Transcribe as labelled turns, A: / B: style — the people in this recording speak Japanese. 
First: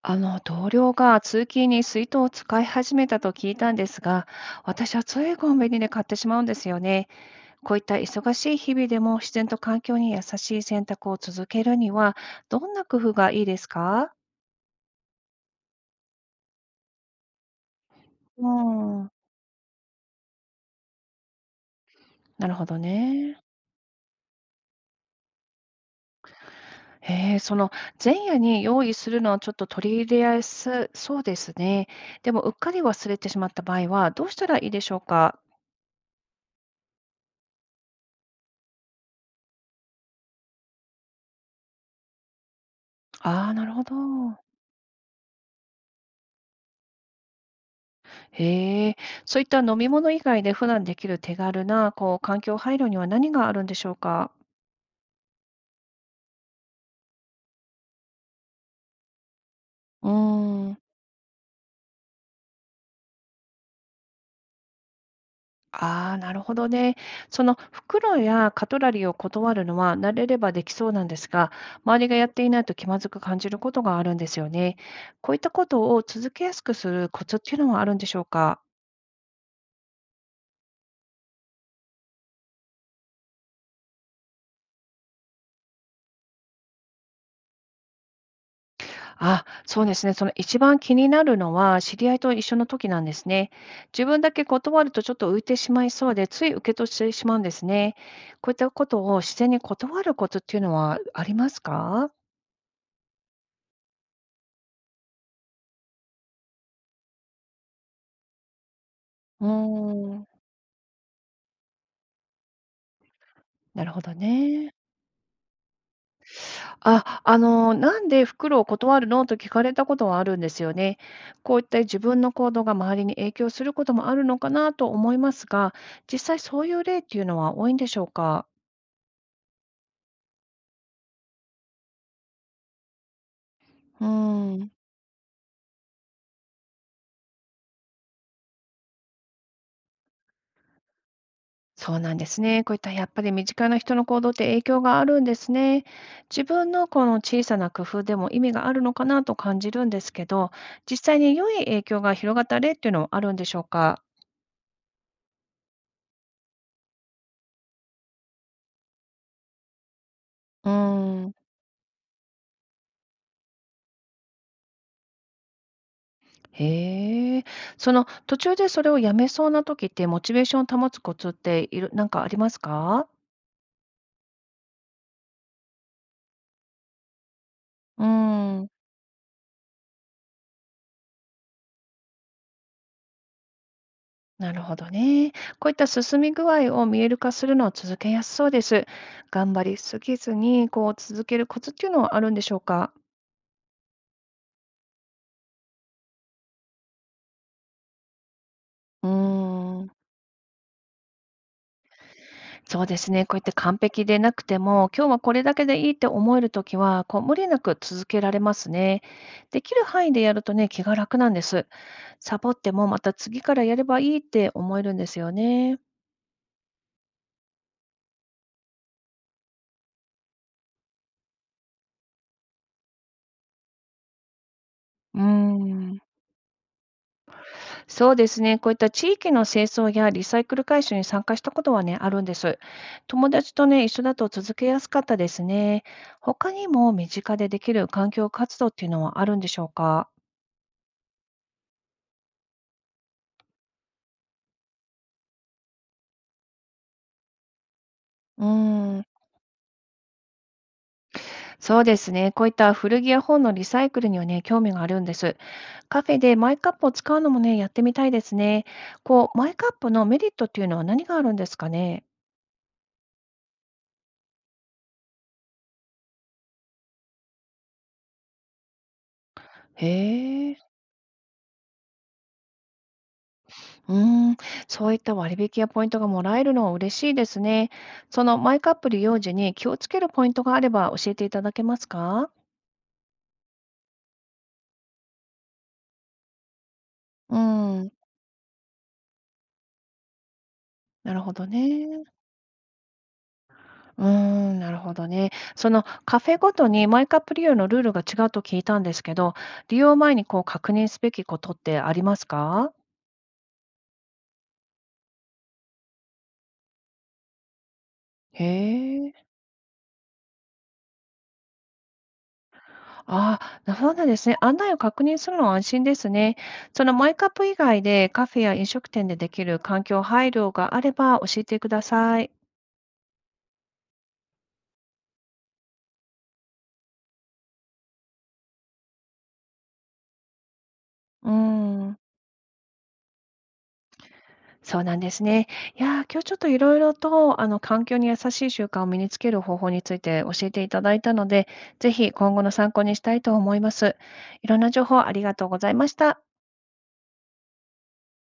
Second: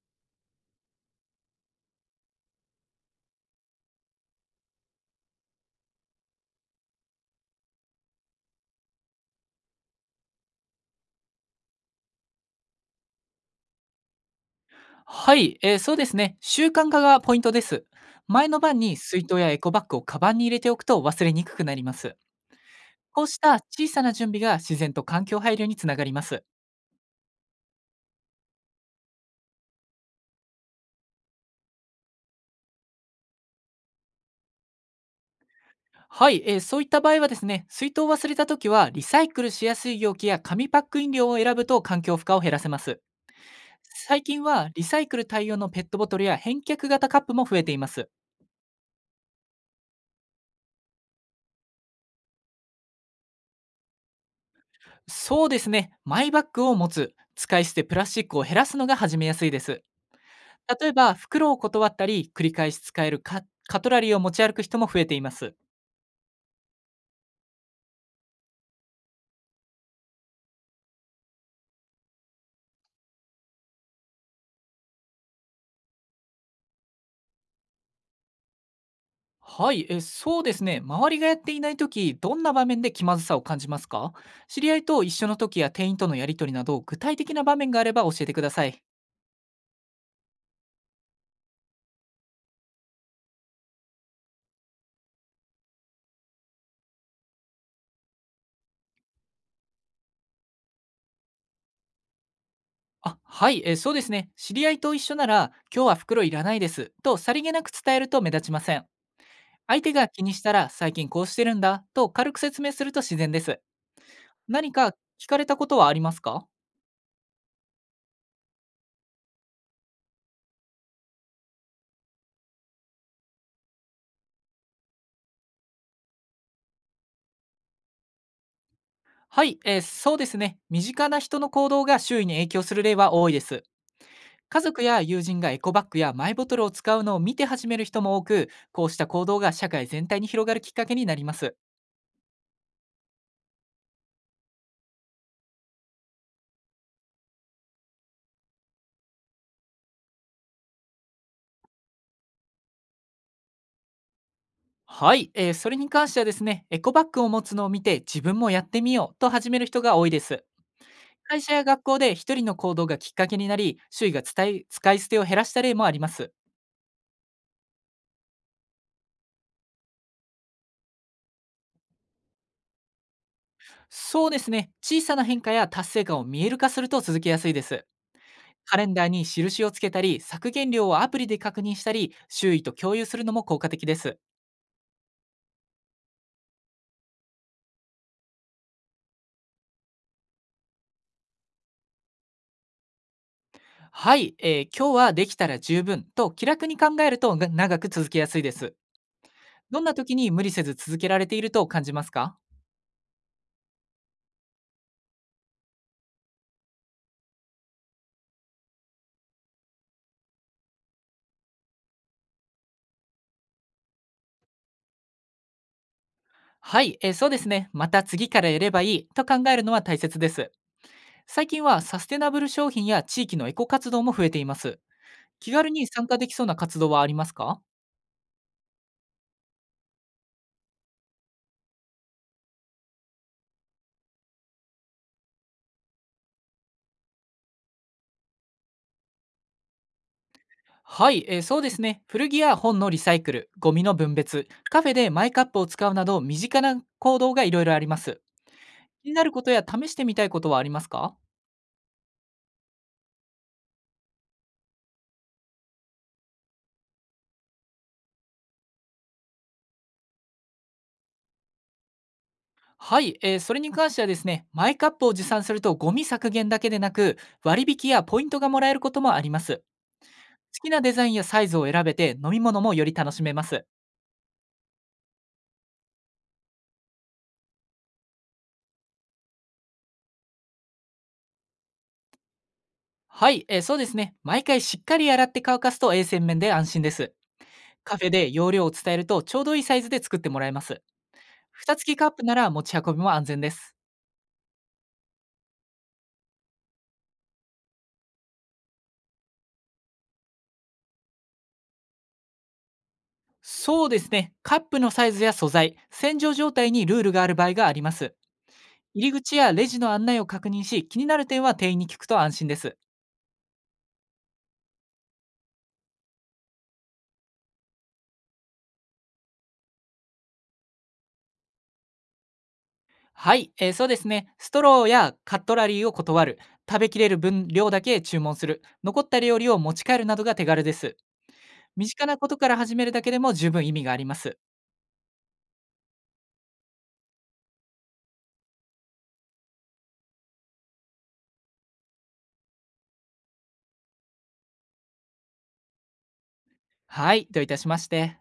A: 同僚が通勤に水筒を使い始めたと聞いたんですが、私はついコンビニで買ってしまうんですよね。こういった忙しい日々でも自然と環境に優しい選択を続けるには、どんな工夫がいいですか？
B: はい、そうですね。習慣化がポイントです。
A: うー
B: 前の晩に
A: ん、
B: 水筒やエコバッグをカバンに入れておくと忘れにくくなります。
A: なるほど
B: こうし
A: ね。
B: た小さな準備が自然と環境配慮につながります。
A: へえ、その前夜に用意するのはちょっと取り入れやすそうですね。でも、うっかり忘れてしまった場合は、どうしたらいいでしょうか？
B: はい、そういった場合はですね、水筒を忘れた時はリサイクルしやすい容器や紙パック飲料を選ぶと環境負荷を減らせます。
A: ああー、なるほど。
B: 最近はリサイクル対応のペットボトルや返却型カップも増えています。
A: へえ、そういった飲み物以外で普段できる手軽な、こう、環境配慮には何があるんでしょうか？
B: そうですね、マイバッグを持つ、使い捨てプラスチックを減らすのが始めやすいです。
A: うーん、
B: 例えば、袋を断ったり、繰り返し使えるカトラリーを持ち歩く人も増えています。
A: ああ、なるほどね。その袋やカトラリーを断るのは慣れればできそうなんですが、周りがやっていないと気まずく感じることがあるんですよね。こういったことを続けやすくするコツっていうのはあるんでしょうか？
B: はい、そうですね。周りがやっていない時、どんな場面で気まずさを感じますか？知り合いと一緒の時や店員とのやり取りなど、具体的な場面があれば教えてください。
A: あ、そうですね。その一番気になるのは、知り合いと一緒の時なんですね。自分だけ断るとちょっと浮いてしまいそうで、つい受け取ってしまうんですね。こういったことを自然に断ることっていうのはありますか？
B: あ、はい、そうですね。知り合いと一緒なら、今日は袋いらないです、とさりげなく伝えると目立ちません。
A: うー
B: 相手が気
A: ん、
B: にしたら、最近こうしてるんだ、と軽く説明すると自然です。
A: なるほど
B: 何
A: ね。
B: か聞かれたことはありますか？
A: あ、「なんで袋を断るの？」と聞かれたことはあるんですよね。こういった自分の行動が周りに影響することもあるのかなと思いますが、実際そういう例っていうのは多いんでしょうか？
B: はい、そうですね。身近な人の行動が周囲に影響する例は多いです。
A: うー
B: 家
A: ん。
B: 族や友人がエコバッグやマイボトルを使うのを見て始める人も多く、こうした行動が社会全体に広がるきっかけになります。
A: そうなんですね。こういったやっぱり身近な人の行動って影響があるんですね。自分のこの小さな工夫でも意味があるのかなと感じるんですけど、実際に良い影響が広がった例っていうのはあるんでしょうか？
B: はい、それに関してはですね、エコバッグを持つのを見て自分もやってみようと始める人が多いです。
A: うーん。
B: 会社や学校で一人の行動がきっかけになり、周囲が伝え使い捨てを減らした例もあります。
A: へえ。その途中でそれをやめそうな時って、モチベーションを保つコツっているなんかありますか？
B: そうですね、小さな変化や達成感を見える化すると続けやすいです。
A: うーん、
B: カレンダーに印をつけたり、削減量をアプリで確認したり、周囲と共有するのも効果的です。
A: なるほどね。こういった進み具合を見える化するのは続けやすそうです。頑張りすぎずに、こう続けるコツっていうのはあるんでしょうか？
B: はい、今日はできたら十分と気楽に考えるとが長く続けやすいです。
A: うー
B: どん
A: ん、
B: な時に無理せず続けられていると感じますか？
A: そうですね。こうやって完璧でなくても、今日はこれだけでいいって思えるときは、無理なく続けられますね。できる範囲でやるとね、気が楽なんです。サボってもまた次からやればいいって思えるんですよね。
B: はい、そうですね。また次からやればいいと考えるのは大切です。最近はサステナブル商品や地域のエコ活動も増えています。
A: うー
B: 気軽に
A: ん、
B: 参加できそうな活動はありますか？
A: そうですね。こういった地域の清掃やリサイクル回収に参加したことはね、あるんです。友達とね、一緒だと続けやすかったですね。他にも身近でできる環境活動っていうのはあるんでしょうか？
B: はい、そうですね。古着や本のリサイクル、ゴミの分別、カフェでマイカップを使うなど身近な行動がいろいろあります。
A: うー
B: 気に
A: ん。
B: なることや試してみたいことはありますか？
A: そうですね。こういった古着や本のリサイクルにはね、興味があるんです。カフェでマイカップを使うのもね、やってみたいですね。マイカップのメリットっていうのは何があるんですかね。
B: はい、それに関してはですね、マイカップを持参するとゴミ削減だけでなく、割引やポイントがもらえることもあります。
A: へえ、
B: 好きなデザインやサイズを選べて飲み物もより楽しめます。
A: うーん、そういった割引やポイントがもらえるのは嬉しいですね。そのマイカップ利用時に気をつけるポイントがあれば教えていただけますか？
B: はい、そうですね。毎回しっかり洗って乾かすと衛生面で安心です。
A: うん、
B: カフェで容量を伝えるとちょうどいいサイズで作ってもらえます。
A: なるほど
B: 蓋付き
A: ね。
B: カップなら持ち運びも安全です。
A: うーん、なるほどね。そのカフェごとにマイカップ利用のルールが違うと聞いたんですけど、利用前にこう確認すべきことってありますか？
B: そうですね。カップのサイズや素材、洗浄状態にルールがある場合があります。
A: へ
B: 入り
A: え。
B: 口やレジの案内を確認し、気になる点は店員に聞くと安心です。
A: ああ、そうなんですね。案内を確認するのは安心ですね。そのマイカップ以外でカフェや飲食店でできる環境配慮があれば教えてください。
B: はい、そうですね。ストローやカットラリーを断る。食べきれる分量だけ注文する。残った料理を持ち帰るなどが手軽です。
A: うー
B: 身
A: ん。
B: 近なことから始めるだけでも十分意味があります。
A: そうなんですね。いやー、今日ちょっといろいろと、環境に優しい習慣を身につける方法について教えていただいたので、ぜひ今後の参考にしたいと思います。いろんな情報ありがとうございました。
B: はい、どういたしまして。